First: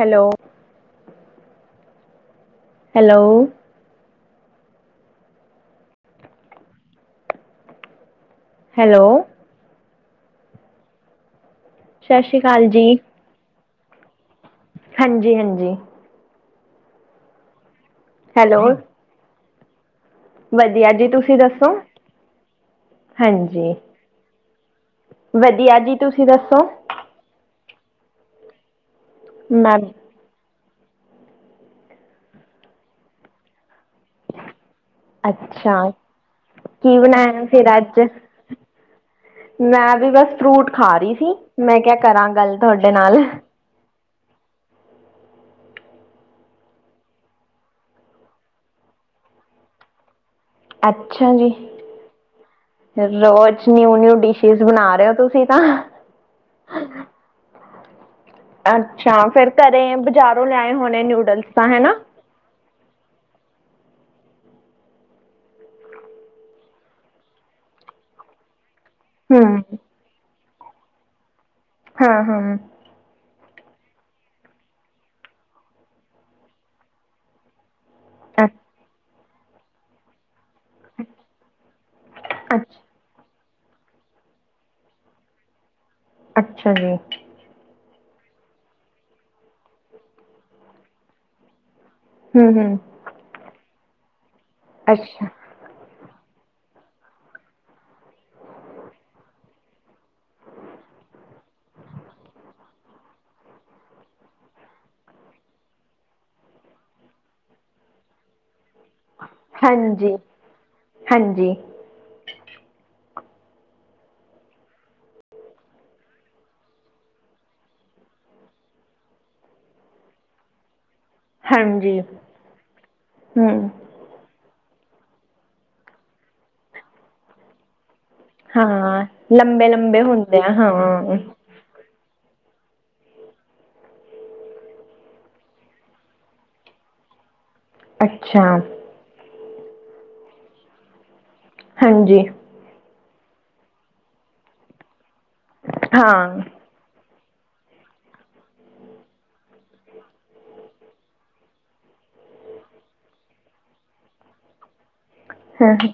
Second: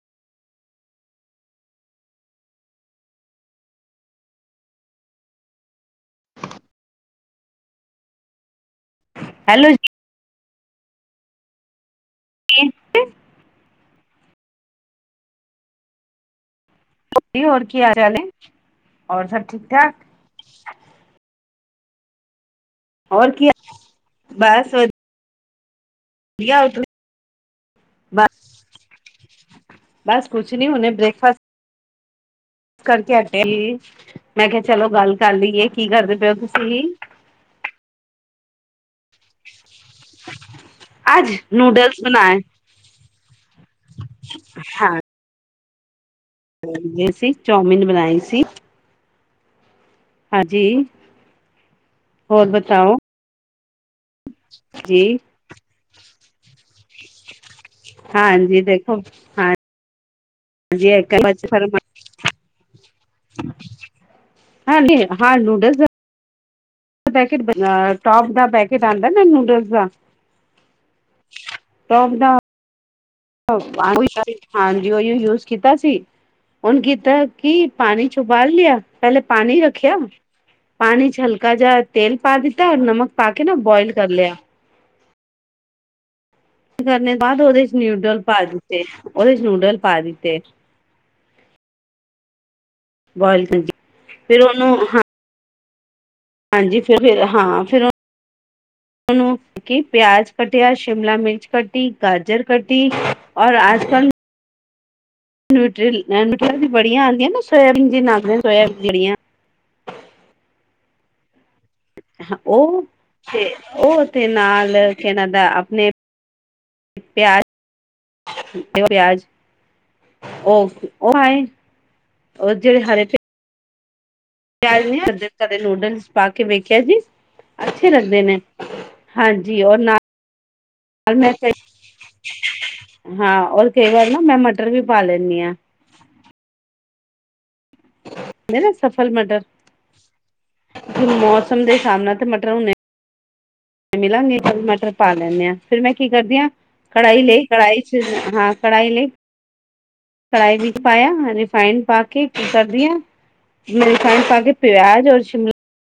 Hello, hello, hello, hello, ਜੀ। ਸਤਿ ਸ਼੍ਰੀ ਅਕਾਲ, ਜੀ। ਹਾਂਜੀ, ਹਾਂਜੀ। ਜੀ, ਹੋਰ ਕੀ ਹਾਲ ਚਾਲ ਹੈ, ਹੈਲੋ ਹੋਰ ਸਭ, ਠੀਕ ਠਾਕ? ਵਧੀਆ, ਜੀ, ਤੁਸੀਂ ਦੱਸੋ, ਹੋਰ ਕੀ ਹਾਂਜੀ। ਬਸ ਵਧੀਆ, ਜੀ। ਤੁਸੀਂ ਦੱਸੋ? ਵਧੀਆ ਤੁਸੀਂ ਬਸ। ਮੈਮ। ਬਸ, ਕੁਛ ਨੀ ਹੁਨੇ, ਬ੍ਰੇਕ ਫਾਸਟ। ਕਰਕੇ ਹਟੇ ਸੀ, ਮੈਂ ਕਿਹਾ ਚਲੋ ਗੱਲ ਕਰ ਲਈਏ, ਅੱਛਾ ਕੀ ਕਰਦੇ ਪਏ ਹੋ ਤੁਸੀਂ? ਕੀ ਬਣਾਇਆ ਫਿਰ, ਅੱਜ। ਮੈਂ ਵੀ ਬਸ, ਫਰੂਟ ਖਾ ਰਹੀ ਅੱਜ ਸੀ। ਮੈਂ ਕਿਆ, ਨੂਡਲਸ ਕਰਾਂ ਬਣਾਏ ਗੱਲ ਤੁਹਾਡੇ ਨਾਲ। ਹਾਂ, ਰਜੇ ਸੀ, ਚੌਮਿਨ ਬਣਾਈ ਸੀ। ਹਾਂਜੀ ਅੱਛਾ ਜੀ, ਹੋਰ ਬਤਾਓ ਰੋਜ਼ ਨਿਊ- ਨਿਊ ਡਿਸ਼ਿਸ ਬਣਾ ਜੀ ਰਹੇ ਹੋ, ਤੁਸੀਂ। ਤਾਂ, ਹਾਂਜੀ ਦੇਖੋ ਅੱਛਾ, ਫੇਰ ਹਾਂ ਘਰੇ ਬਜ਼ਾਰੋਂ ਲਿਆਏ ਜੀ ਹੋਣੇ, ਨੂਡਲਸ ਤਾਂ, ਹਨਾ। ਹਾਂ ਨੂੰ ਹਾਂ ਨੂਡਲਸ। ਟੋਪ ਦਾ ਪੈਕੇਟ, ਆਉਂਦਾ ਹੈ ਨਾ ਨੂਡਲ ਹੂੰ, ਦਾ। ਟੋਪ ਦਾ ਹਾਂ-ਹਾਂ। [unintelligible] ਹਾਂਜੀ, ਉਹੀ, ਯੂਜ ਕੀਤਾ ਸੀ। ਹੁਣ ਕੀਤਾ। ਕੀ, ਪਾਣੀ ਚ ਉਬਾਲ ਲਿਆ। ਪਹਿਲੇ ਪਾਣੀ ਰੱਖਿਆ। ਪਾਣੀ, ਵਿਚ ਹਲਕਾ ਜਿਹਾ ਤੇਲ ਪਾ ਅੱਛਾ ਦਿੱਤਾ, ਨਮਕ ਪਾ ਕੇ ਨਾ, ਬੋਇਲ ਕਰ ਲਿਆ। ਅੱਛਾ ਜੀ, ਕਰਨੇ ਬਾਅਦ, ਉਹਦੇ, ਵਿਚ ਨੋ ਨੂਟਲ ਪਾ ਦਿੱਤੇ, ਉਹਦੇ ਵਿੱਚ ਨਿਊਡਲ ਪਾ ਦਿੱਤੇ। ਹੂੰ- ਹੂੰ। ਉਹ ਬਾਲ ਤੇ ਜੀ, ਫੇਰ ਓਨੂੰ ਹਾਂ। ਅੱਛਾ ਹਾਂਜੀ ਫੇਰ- ਫੇਰ ਹਾਂ ਫੇਰ ਓ ਓਨੂੰ ਕੀ ਪਿਆਜ ਕੱਟਿਆ, ਸ਼ਿਮਲਾ ਮਿਰਚ ਕੱਟੀ, ਗਾਜਰ ਕੱਟੀ। ਤੀ ਔਰ ਆਜ ਕੱਲ ਨਿਊਟਰੀਅਲ [unintelligible] ਵੀ ਬੜੀਆਂ ਆਂਦੀਆਂ ਨਾ ਸੋਇਆ ਬੀਨ [unintelligible] ਸੋਇਆ ਜੇੜੀਆ ਹਾਂਜੀ, ਹਾਂਜੀ। ਹਾਂ ਓ, ਤੇ ਓ ਤੇ, ਨਾਲ ਕੇਨਾਂ ਦਾ ਆਪਣੇ। ਪਿਆਜ-ਪਿਆਜ ਓ ਓ ਐਈ ਨ ਹਾਂਜੀ ਓ ਜੇੜੇ ਖਰਚ। ਹੂੰ। ਪਿਆਜ ਭੁੰਨਿਆ, ਕਦੇ ਨੂਡਲਸ ਪਾ ਕੇ ਵੇਖਿਆ ਜੀ। ਅੱਛੇ ਲੱਗਦੇ ਨੇ, ਹਾਂ ਹਾਂਜੀ, ਲੰਬੇ ਔਰ ਨਾਲ, ਲੰਬੇ ਹੁੰਦੇ ਆ ਮੈਂ ਹਾਂ, ਮੈਂ ਕਈ ਵਾਰ ਨਾ, ਮੈਂ ਮਟਰ ਵੀ ਪਾ ਲੈਂਦੀ ਹਾਂ। ਅੱਛਾ ਉਨਦੇ, ਸਫਲ ਮਟਰ, ਮੌਸਮ ਦੇ ਹਿਸਾਬ ਨਾਲ ਹਾਂਜੀ ਤੇ, ਮਟਰ ਨੇ। ਮਿਲਾਂਗੇ ਮਾਟਰ ਪਾ ਲੈਂਦੇਆਾਂ। ਫੇਰ ਮੈਂ ਕੀ ਕਰਦੀ ਹਾਂ। ਕੜਾਈ ਲਈ, ਕੜਾਈ ਵਿਚ, ਹਾਂ ਕੜਾਈ ਲਈ। ਕੜਾਹੀ ਵਿੱਚ ਪਾਇਆ, ਰਿਫਾਈਡ ਪਾ ਕੇ ਕੀ ਕਰਦੀਆਂ। ਰਿਫਾਇੰਡ, ਪਾ ਕੇ ਪਿਆਜ, ਉਰ, ਸ਼ਿਮਲਾ ਹੋਰ ਕੀ।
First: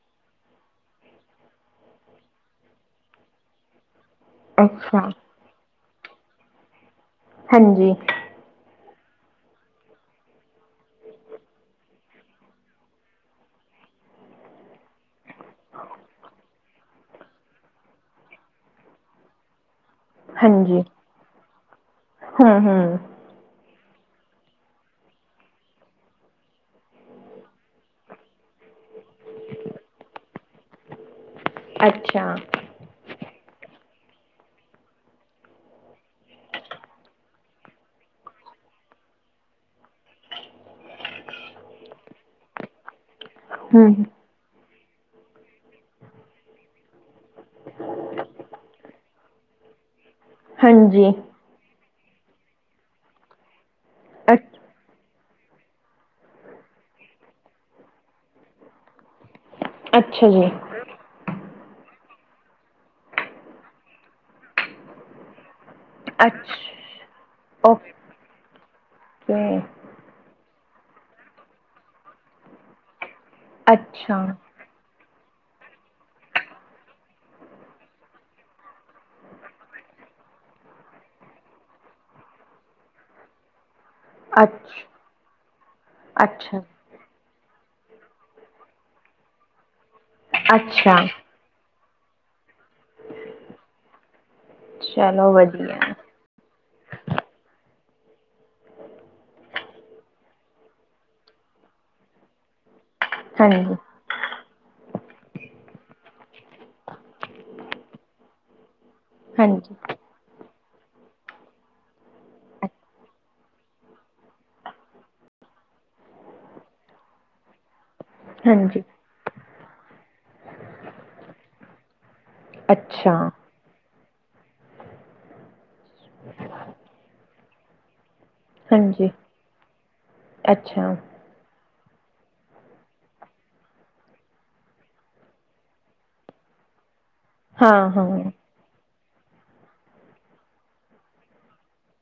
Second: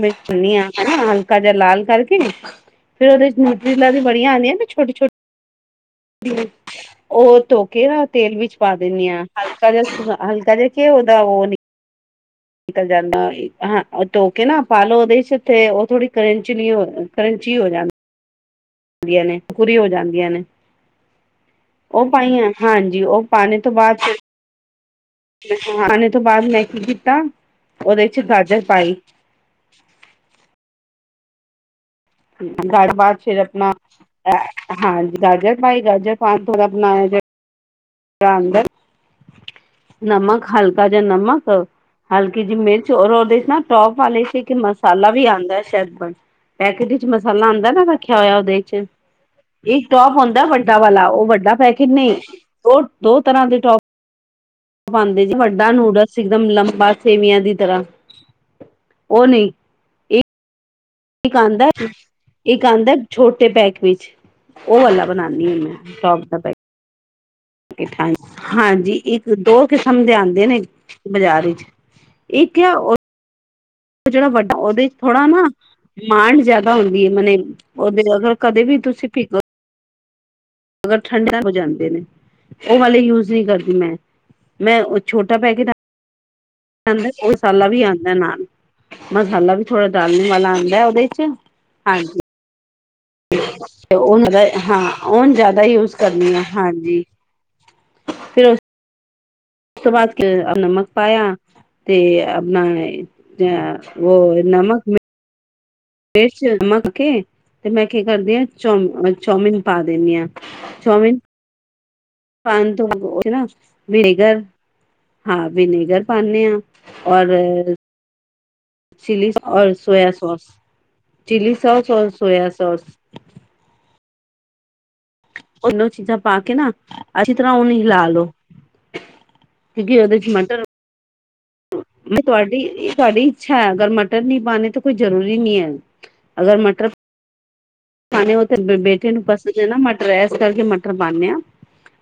ਮਿਚਨੀ ਹਨਾ, ਹਲਕਾ ਜਿਹਾ ਲਾਲ ਕਰਕੇ, ਫੇਰ ਉਹਦੇ, ਵਿੱਚ। ਰੀਲਾ ਵੀ ਬੜੀਆਂ ਆਂਦੀਆਂ ਮੈ ਅੱਛਾ ਛੋਟੀ-ਛੋਟੀ। ਉਹ ਧੋ ਕੇ ਹਾਂਜੀ ਰਾ ਤੇਲ ਵਿੱਚ ਪਾ ਦਿੰਨੀ ਆ ਹਲਕਾ ਜਾ, ਹਲਕਾ ਜਾ ਕੇਓ ਦਾ ਓ ਨੀ ਨਿਕਲ ਜਾਂਦਾ ਹਾਂ, ਤੋਕੇ ਨਾ ਪਾਲੋ ਓਦੇ ਚ ਤੇ ਓ ਥੋੜੀ ਕਰੰਚਲੀ ਹੋ, ਕਰੰਚੀ ਹੋ ਜਾਂ ਵੀਆਂ ਨੇ ਪੂਰੀ ਹੋ ਜਾਂਦੀਆਂ ਨੇ। ਹਾਂਜੀ ਓ ਪਾਈਆਂ ਹੂੰ ਹੂੰ ਹਾਂਜੀ ਓ ਪਾਨੇ ਤੋਂ ਬਾਦ ਫੇਰ ਖਾਣੇ ਤੋਂ ਬਾਦ ਮੈਂ ਕੀ ਕੀਤਾ, ਓਦੇ ਚ ਗਾਜਰ ਪਾਈ। ਅੱਛਾ। [unintelligible] ਫੇਰ ਆਪਣਾ ਹਾਂਜੀ ਗਾਜਰ ਪਾਈ ਗਾਜਰ ਪਾਨ ਥੋੜਾ ਬਣਾਇਆ ਜ [unintelligible] ਨਮਕ ਹਲਕਾ ਜਾ ਨਮਕ, ਹਲਕੀ ਜੀ ਮਿਰਚ ਔਰ ਓਦੇ ਇਕ ਨਾ ਟੋਪ ਹੂੰ ਵਾਲੇ ਸੀ ਕਿ ਮਸਾਲਾ ਵੀ ਆਂਦੈ ਸ਼ੈਦ ਬਣ ਪੈਕੇਟ ਚ। ਵਿਚ ਮਸਾਲਾ ਆਂਦਾ ਐ ਨਾ ਰੱਖਿਆ ਹੋਇਆ ਓਦੇ ਚ, ਇੱਕ ਟੋਪ ਹੁੰਦਾ ਵੱਡਾ ਵਾਲਾ ਹਾਂਜੀ ਓ ਵੱਡਾ ਪੈ ਕਿੰਨੇ ਓ ਦੋ ਤਰਾਂ ਦੇ ਟੋਪ ਅੱਛ ਪਾਂਦੇ ਜੀ ਵੱਡਾ ਨੂਡਲਸ ਇਕਦਮ ਲੰਬਾ ਸੇਵੀਆਂ ਦੀ ਤਰਾਂ ਓ ਨੀ। ਅੱਛਾ ਜੀ। ਇੱਕ ਆਂਦਾ, ਇੱਕ ਆਂਦਾ ਛੋਟੇ ਪੈਕ ਵਿੱਚ ਓ ਵਾਲਾ ਬਣਾਨੀ ਆ ਮੈਂ। [unintelligible] ਅੱਛਾ ਹਾਂਜੀ ਇੱਕ ਓਕੇ ਦੋ ਕਿਸ [unintelligible] ਆਂਦੇ ਨੇ ਬਾਜ਼ਾਰ ਵਿਚ ਇੱਕ ਆ ਅੱਛਾ ਜੇੜਾ ਵੱਡਾ ਓਦੇ ਥੋੜਾ ਨਾ ਮਾਣ ਜਾਦਾ ਹੁੰਦੀ ਐ ਮਨ ਓਦੇ ਕਦੇ ਵੀ ਤੁਸੀਂ ਪਿਗੋ। ਅਗਰ ਠੰਡਾ ਹੋ ਜਾਂਦੇ ਨੇ ਓ ਵਾਲੇ ਯੂਜ ਨੀ ਕਰਦੀ ਮੈਂ। ਅੱਛ ਮੈਂ ਓ ਛੋਟਾ ਪੈਕੇਟ ਆ ਅੱਛਾ ਦਾ ਮਸਾਲਾ ਵੀ ਆਂਦੈ ਨਾਲ ਮਸਾਲਾ ਵੀ ਥੋੜਾ ਡਾਲਣੇ ਵਾਲਾ ਆਂਦੈ ਅੱਛਾ ਓਦੇ ਚ ਹਾਂਜੀ। ਤੇ ਓਨਾਂ ਦਾ ਹਾਂ ਚਲੋ ਓਨ ਜਾਦਾ ਵਧੀਆ ਯੂਜ ਕਰਨੀ ਆ ਹਾਂਜੀ। ਫਿਰ ਉਸ ਤੋਂ ਬਾਦ ਨਮਕ ਪਾਇਆ ਤੇ ਆਪਣਾ ਹਾਂਜੀ ਅ ਨਮਕ ਮਿਰਚ ਨਮਕ ਕੇ ਤੇ ਮੈਂ ਕੀ ਕਰਦੀ ਹਾਂ ਚੌ ਚੌਮਿਨ ਹਾਂਜੀ ਪਾ ਦਿੰਦੀ ਹਾਂ। ਚੌਮਿਨ ਪਾ ਤੋਂ ਨਾ ਵਿਨੇਗਰ ਹਾਂ ਵਿਨੇਗਰ ਪਾਉਦੇ ਹਾਂ ਔਰ ਹਾਂਜੀ ਚੀਲੀ ਔਰ ਸੋਇਆ ਸੌਸ ਚੀਲੀ ਸੌਸ ਔਰ ਸੋਇਆ ਸੌਸ। ਅੱਛਾ ਦੋਨੋ ਚੀਜ਼ਾਂ ਪਾ ਕੇ ਨਾ ਅੱਛੀ ਤਰ੍ਹਾਂ ਉਹਨੂੰ ਹਿਲਾ ਲੋੋ। ਹਾਂਜੀ ਮਟਰ ਅੱਛਾ। ਤੁਹਾਡੀ ਤੁਹਾਡੀ ਇੱਛਾ ਹੈ ਅਗਰ ਮਟਰ ਨੀ ਪਾਣੇ ਤਾਂ ਕੋਈ ਜ਼ਰੂਰੀ ਨਹੀਂ ਹੈ। ਅਗਰ ਮਟਰ ਹਾਂ-ਹਾਂ ਤੇ ਬੇਟੇ ਨੂੰ ਪਸੰਦ ਐ ਨਾ ਮਟਰ ਇਸ ਕਰਕੇ ਮਟਰ ਪਾਨੇ ਆ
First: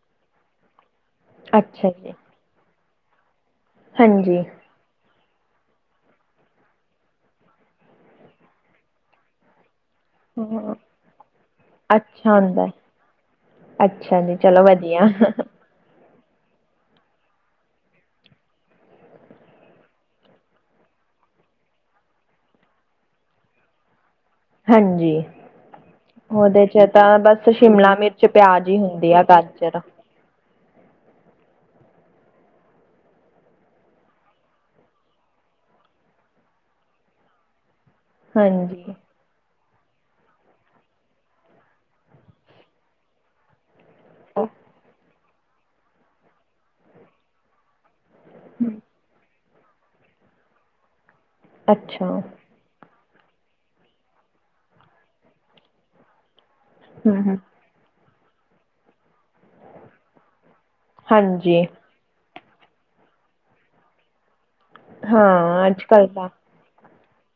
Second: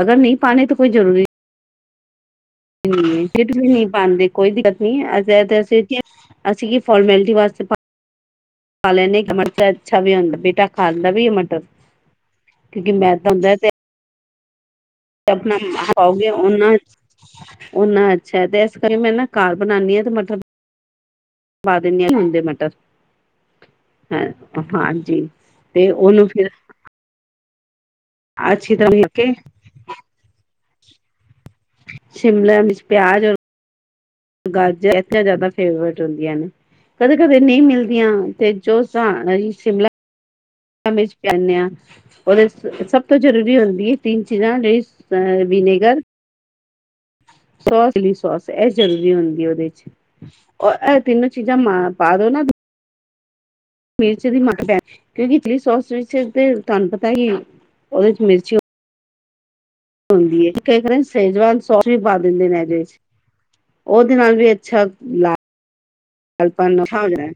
ਅਗਰ ਨਈ ਪਾਣੇ ਤਾਂ ਕੋਈ ਜ਼ਰੂਰੀ ਅੱਛਾ ਜੀ। ਹਿੱਟ ਵੀ ਨੀ ਪਾਂਦੇ ਹਾਂਜੀ ਕੋਈ ਦਿੱਕਤ [unintelligible] ਅਸੀਂ ਕੀ ਫੋਰਮੈਲਿਟੀ ਵਾਸਤੇ ਪ ਪਾਂ ਲੈਨੇ ਖਾ ਲੈਂਦੇ ਮਟਰ ਤਾਂ ਅੱਛਾ ਵੀ ਹੁੰਦਾ ਬੇਟਾ ਹਾਂ ਖਾਂਦਾ ਵੀ ਐ ਮਟਰ ਅੱਛਾ ਹੁੰਦਾ ਕਿਉਂਕਿ ਮੈਂ ਤਾਂ [unintelligible] ਅੱਛਾ ਜੀ ਚਲੋ ਵਧੀਆ। ਆਪਣਾ ਪਾਓਗੇ ਓਨਾਂ ਓ ਨੈ ਅੱਛਾ ਤੇ ਐਸ ਕਰ ਮੈਂ ਨਾ ਕਾਰ ਬਣਾਨੀ ਆ ਤੇ ਮਟਰ ਪਾ ਦਿੰਨੇ ਆ ਮੁੱਲ ਦੇ ਮਟਰ ਹੈ। ਹਾਂਜੀ ਤੇ ਓਨੂੰ ਫਿਰ ਉਹਦੇ ਚ ਤਾਂ ਬਸ ਸ਼ਿਮਲਾ ਮਿਰਚ ਪਿਆਜ ਅੱਛੀ ਹੀ ਤਰ੍ਹਾਂ ਹੁੰਦੀ ਆ ਕੇ ਘਰ ਚ ਜਰਾ ਸ਼ਿਮਲ ਵਿੱਚ ਪਿਆਜ ਔਰ ਗਾਜਰ ਇੱਥੇ ਜ਼ਿਆਦਾ ਫੇਵਰੇਟ ਹੁੰਦੀਆਂ ਨੇ ਕਦੇ ਕਦੇ ਨਹੀਂ ਮਿਲਦੀਆਂ ਤੇ ਜੋ ਹਾਂਜੀ ਜ ਸ਼ਿਮਲਾ ਪੈਂਦੇ ਹਾਂ ਉਹਦੇ ਸਭ ਤੋਂ ਜਰੂਰੀ ਹੁੰਦੀ ਹੈ। ਤਿੰਨ ਚੀਜ਼ਾ ਵੀ ਵਿਨੇਗਰ ਸੋਸ ਚਲੀ ਸੋਸ ਇਹ ਜ਼ਰੂਰੀ ਹੁੰਦੀ ਉਹਦੇ ਚ। ਤਿੰਨੋ ਚੀਜ਼ਾਂ ਮ ਅੱਛਾ ਪਾ ਦੋ ਨਾ ਮਿਰਚ ਦੀ ਮਟ ਪੈ ਕਿਉਂਕਿ ਇਚਲੀ ਸੋਸ ਵਿੱਚ ਤੇ ਤੁਹਾਨੂੰ ਪਤਾ ਹਮ ਹੀ ਹਮ ਉਹਦੇ ਚ ਮਿਰਚ ਹੁੰਦੀ ਹੈ ਕ ਕਦੇ ਸੇਜਵਾਨ ਹਾਂਜੀ ਸੋ ਵੀ ਪਾ ਦਿੰਦੇ ਨੇਜ ਉਹਦੇ ਨਾਲ ਵੀ ਅੱਛਾ ਲ ਹਾਂ ਅੱਜ ਕੱਲ ਤਾਂ ਲਾਲਪਾਨ ਨਾ ਹੋ ਜਾਏ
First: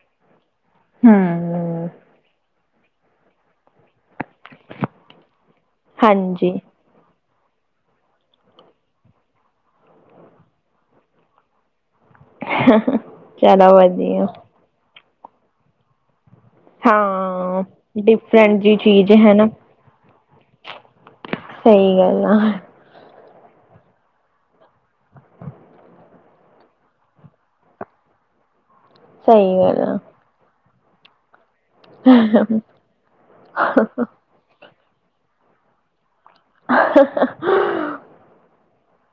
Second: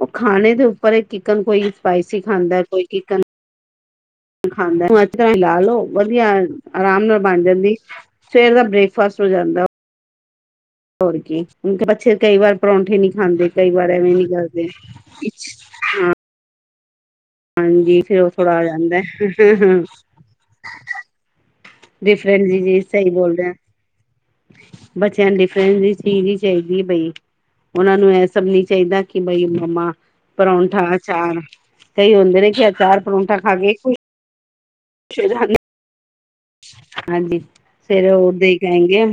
ਉਹ ਖਾਣੇ ਦਿ ਪਰ ਇਹ ਚਿਕਨ ਕੋਈ ਹਮ ਸਪਾਈਸੀ ਖਾਂਦਾ ਕੋਈ ਚਿਕਨ ਖਾਂਦਾ ਮਿਲਾ ਲੋੋ ਵਧੀਆ ਹਾਂਜੀ ਆਰਾਮ ਨਾਲ ਬਣ ਜਾਂਦੀ ਸਵੇਰ ਦਾ ਬ੍ਰੇਕਫਾਸਟ ਹੋ ਜਾਂਦਾ। ਹੋਰ ਕੀ ਬੱਚੇ ਕਈ ਵਾਰ ਪਰੌਂਠੇ ਨੀ ਖਾਂਦੇ ਚਲੋ ਕਈ ਵਾਰ ਐਵੇਂ ਨੀ ਵਧੀਆ ਕਰਦੇ। ਹਾਂ। ਹਾਂਜੀ ਫਿਰ ਉਹ ਥੋੜ੍ਹਾ ਡਿਫਰੈਂਟ ਆ ਜਿਹੀ ਜਾਂਦਾ। ਚੀਜ਼ ਹੈ ਨਾ ਸਹੀ ਗੱਲ ਡਿਫਰੈਂਟ ਆ ਜੀ ਜੀ ਸਹੀ ਬੋਲਦੇ ਐ। ਬੱਚਿਆਂ ਨੂੰ ਡਿਫਰੈਂਸ ਨਹੀਂ ਚਾਹੀਦੀ ਬਈ ਉਹਨਾ ਨੂੰ ਇਹ ਸਭ ਨੀ ਚਾਹੀਦਾ। ਕਿ ਬਈ ਸਹੀ ਮੰਮਾ ਪਰੌਂਠਾ ਅਚਾਰ ਕਈ ਹੁੰਦੇ ਨੇ ਕਿ ਗੱਲ ਅਚਾਰ ਪਰੌਂਠਾ ਖਾ ਕੇ ਆ ਖੁਸ਼ ਹੋ ਜਾਂਦੇ ਨੇ ਹਾਂਜੀ ਸਵੇਰੇ ਉਦੇ ਹੀ ਕਹੇਗੇ,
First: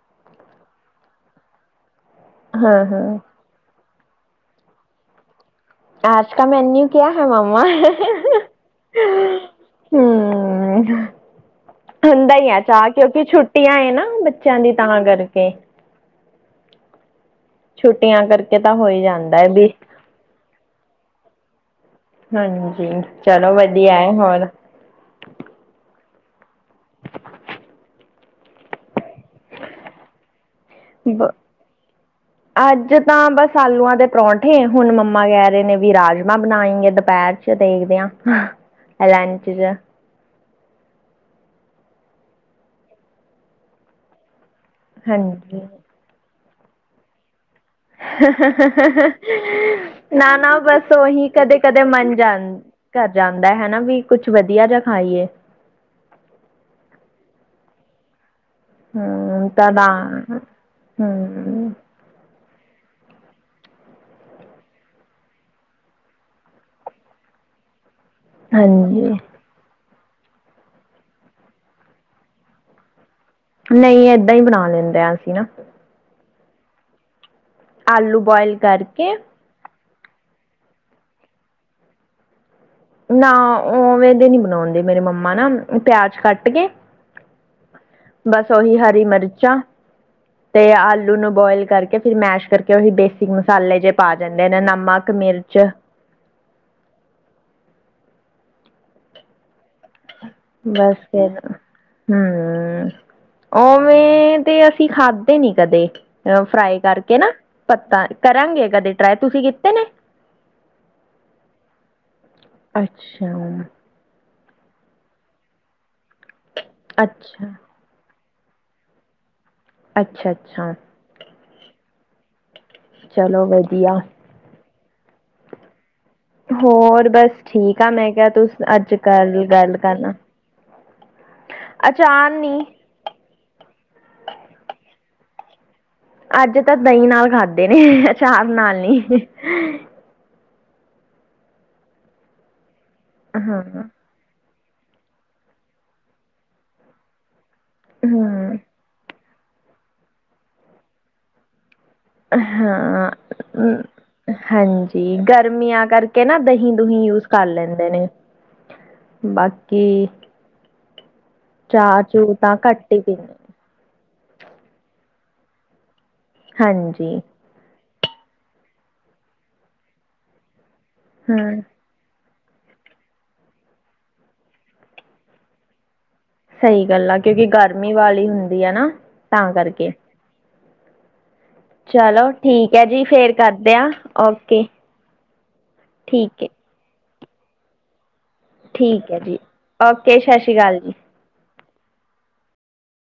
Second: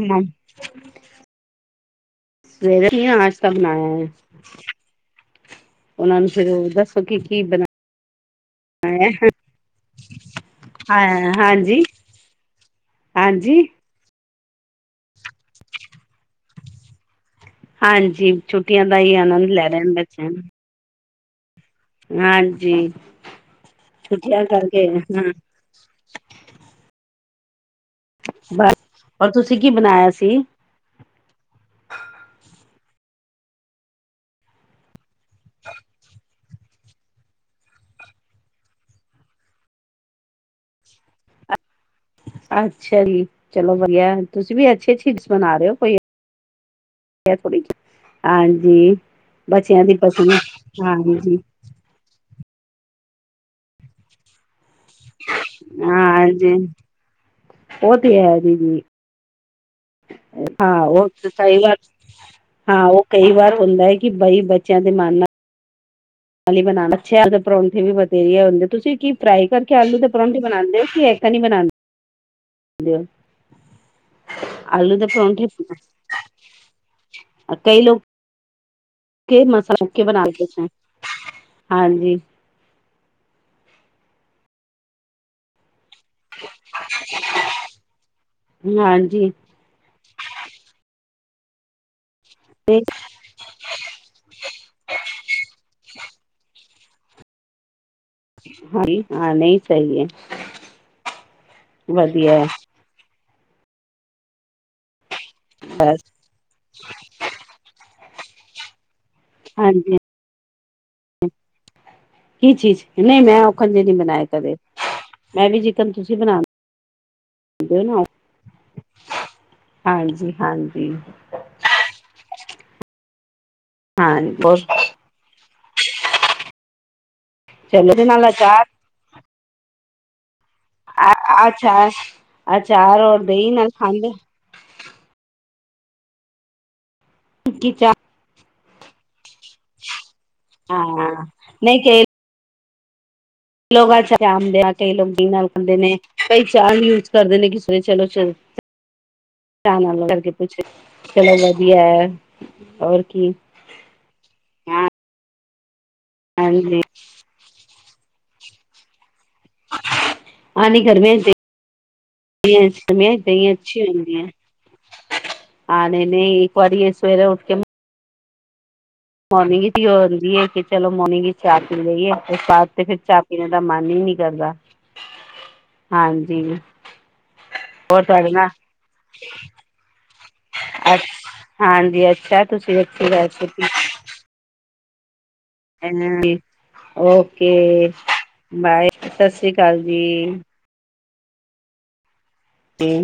ਸਵੇਰੇ ਨਾਸਤਾ ਬਣਾਵਾਂਗੇ। ਆਜ ਕਾ ਮੈਨਿਊ ਕਿਆ ਕਿ ਹੈ ਕੀ ਮੰਮਾ? ਬਣਾ [inaudible] ਹੂੰ, ਹਾਂ ਹਾਂਜੀ ਹੁੰਦਾ ਹੀ ਆ ਚਾਅ ਕਿਉਂਕਿ ਹਾਂਜੀ ਛੁੱਟੀਆਂ ਨਾ ਚਿਆਂ ਦੀ ਤਾਂ ਕਰਕੇ। ਛੁੱਟੀਆਂ ਹਾਂਜੀ, ਕਰਕੇ ਤਾਂ ਛੁੱਟੀਆਂ ਹੋ ਦਾ ਹੀ ਜਾਂਦਾ ਹੈ ਆਨੰਦ ਵੀ ਲੈ ਰਹੇ ਨੇ ਬੱਚੇ। ਹਾਂਜੀ ਚਲੋ ਵਧੀਆ ਹੈ ਛੁੱਟੀਆਂ ਹੋਰ ਕਰਕੇ ਹਾਂ। ਬਸ ਔਰ ਤੁਸੀਂ ਕੀ ਬਣਾਇਆ ਸੀ। [inaudible] ਅੱਜ ਤਾਂ ਬਸ ਆਲੂਆਂ ਦੇ ਪਰੌਂਠੇ ਹੁਣ ਮੰਮਾ ਕਹਿ ਰਹੇ ਨੇ ਵੀ ਰਾਜਮਾਂ ਬਣਾਏ ਗੇ ਦੁਪਹਿਰ ਚ। ਚ ਦੇਖਦੇ ਆ ਲੰਚ ਚ ਅੱਛਾ ਜੀ ਚਲੋ ਵਧੀਆ ਤੁਸੀਂ ਵੀ ਅੱਛੇ ਚੀਜ਼ ਬਣਾ ਹਾਂਜੀ ਰਹੇ ਹੋ ਕੋਈ। [unintelligible] ਹਾਂਜੀ ਬੱਚਿਆਂ ਦੀ ਪਸੰਦ ਨਾ ਨਾ ਬਸ ਉਹੀ ਹਾਂਜੀ ਕਦੇ ਕਦੇ ਮੰਨ ਜਾ ਕਰ ਜਾਂਦਾ ਹਨਾ ਵੀ ਕੁਛ ਵਧੀਆ ਜਾ ਖਾਈਏ। ਹਾਂ ਹਾਜੀ ਉਹ ਤੇ ਹੈ ਜੀ ਹੂੰ ਤਾਂ, ਹਾਂ ਓ ਸਹੀ ਹਮ ਵੱਲ ਹਾਂ ਉਹ ਕਈ ਵਾਰ ਹੁੰਦਾ ਕਿ ਬਈ ਬੱਚਿਆਂ ਦੇ ਮਨ ਨਾਲ ਨਾਲ ਬਣਾਣਾ ਅੱਛ ਪਰੌਂਠੇ ਵੀ ਵਥੇਰੀ ਹੁੰਦੇ ਤੁਸੀਂ ਕੀ ਹਾਂਜੀ ਫਰਾਈ ਕਰ ਕਿ ਆਲੂ ਦੇ ਪਰੌਂਠੀ ਬਣਾਦੇ ਓ ਕਿ [unintelligible] ਨਹੀਂ ਏਦਾਂ ਹੀ ਬਣਾ ਆਲੂ ਲੈਂਦੇ ਦੇ ਆ ਅਸੀਂ ਨਾ। ਪਰੌਂਠੇ ਕਈ ਲੋਕ ਆਲੂ ਬੁਆਇਲ ਕਰਕੇ। [unintelligible] ਹਾਂਜੀ। ਨਾ ਉਵੇਂ ਦੇ ਨੀ ਬਣਾਉਂਦੇ ਮੇਰੀ ਮੰਮਾ ਨਾ। ਪਿਆਜ ਕੱਟ ਕੇ ਬਸ ਓਹੀ ਹਰੀ ਹਾਂਜੀ ਮਿਰਚਾਂ। ਤੇ ਆਲੂ ਨੂੰ ਬੋਇਲ ਕਰਕੇ ਫਿਰ ਮੈਸ਼ ਕਰਕੇ ਉਹੀ ਬੇਸ ਮਸਾਲੇ ਜਿਹੇ ਪਾ ਜਾਂਦੇ ਨੇ ਨਮਕ ਮਿਰਚ ਹਾਂਜੀ ਹਾਂ ਨਹੀਂ। ਸਹੀ ਐ। ਬਸ ਫਿਰ ਹੂੰ ਉਵੇਂ ਤੇ ਅਸੀਂ ਖਾਧੇ ਨੀ ਕਦੇ। ਫਰਾਈ ਕਰਕੇ ਨਾ ਪੱਤਾ ਕਰਾਂਗੇ ਕਦੇ ਟਰਾਈ ਤੁਸੀਂ ਕੀਤੇ ਨੇ ਹਾਂਜੀ ਕੀ ਚੀਜ਼ ਨਹੀਂ ਅੱਛਾ ਮੈਂ [unintelligible] ਨੀ ਬਣਾਏ ਕਦੇ ਮੈਂ ਵੀ ਜਿਕਨ ਤੁਸੀਂ ਬਣਾਣਾ ਅੱਛਾ। [unintelligible] ਅੱਛਾ ਹਾਂਜੀ, ਅੱਛਾ ਹਾਂਜੀ। ਚਲੋ ਵਧੀਆ। ਹਾਂਜੀ ਬਹੁਤ ਹੋਰ ਬਸ ਠੀਕ ਆ ਚਲੋ ਉਹਦੇ ਮੈਂ ਕਿਹਾ ਨਾਲ ਤੂੰ ਅਚਾਰ ਅੱਜ ਕਰਲੀ ਗੱਲ ਕਰਨਾ। ਆ ਅੱਛਾ ਅੱਛਾ ਅਚਾਰ ਨੀ ਅਚਾਰ ਹੋਰ ਦਹੀਂ ਨਾਲ ਖਾਂਦੇ। ਅੱਜ ਤਾਂ ਦਹੀਂ ਨਾਲ ਖਾਧਦੇ ਕਿ ਨੇ ਚਾਹ ਆਚਾਰ ਨਾਲ ਨੀ। ਹਾਂ ਨਹੀਂ ਏ ਹਾਂ ਲੋਕ [unintelligible] ਕਈ ਲੋਕ ਨਾਲ ਖਾਦੇ ਨੇ ਕਈ ਚਾਰ ਕਰਦੇ ਨੇ ਕਿਸੇ ਚਲੋ ਚੱਲ ਹਮ [unintelligible] ਨਾਲ ਕਰਕੇ ਪੁੱਛ ਚਲੋ ਵਧੀਆ। ਹੋਰ ਹਾਂ ਕੀ ਹਾਂ ਹਾਂਜੀ ਗਰਮੀਆਂ ਕਰਕੇ ਇਹ ਨਾ ਹਾਂਜੀ ਦਹੀਂ-ਦੁਹੀਂ ਯੂਜ ਕਰ ਲੈਂਦੇ ਨੇ ਬਾਕੀ ਹਾਂ ਨਹੀਂ ਐ ਗਰਮੀਆ ਚ ਚਾਹ ਚੂ ਤਾਂ ਸਹੀ ਐ ਘੱਟ ਹੀ ਗਰਮੀਆ ਚ ਪੀਂਦੇ ਸਹੀ ਐ ਅੱਛੀ ਹੁੰਦੀ ਹੈ ਹਾਂ ਨਹੀਂ-ਨਹੀਂ ਇੱਕ ਵਾਰੀ ਇਹ ਹਾਂਜੀ ਸਵੇਰੇ ਉੱਠ ਕੇ ਮੋਰਨਿੰਗ ਦੀ ਉਹ ਹੁੰਦੀ ਏ। ਕਿ ਚਲੋ ਮੋਰਨਿੰਗ ਚ ਹਾਂ ਚਾਹ ਪੀ ਲਇਏ। ਇਸ ਬਾਅਦ ਤੇ ਫਿਰ ਚਾਹ ਪੀਣੇ ਦਾ ਮਨ ਹੀ ਨੀ ਕਰਦਾ। ਹਾਂਜੀ। ਸਹੀ ਗੱਲ ਆ। ਕਿਉਂਕਿ ਗਰਮੀ ਹੋਰ ਵਾਲੀ ਤੁਹਾਡੇ ਨਾਲ ਹੁੰਦੀ ਆ ਨਾ ਤਾਂ ਕਰਕੇ ਹਾਂਜੀ ਚਲੋ ਅੱਛਾ ਠੀਕ ਤੁਸੀਂ ਹੈ ਜੀ ਇੱਥੇ ਰਹਿ ਫੇਰ ਸਕੇ ਕਰਦੇ ਓਕੇ। ਠੀਕ ਹੈ ਓਕੇ ਬਾਏ ਠੀਕ ਹੈ ਸਤਿ ਜੀ ਸ੍ਰੀ ਅਕਾਲ ਜੀ। ਓਕੇ ਸਤਿ ਸ੍ਰੀ ਕਾਲ ਜੀ। ਤੇ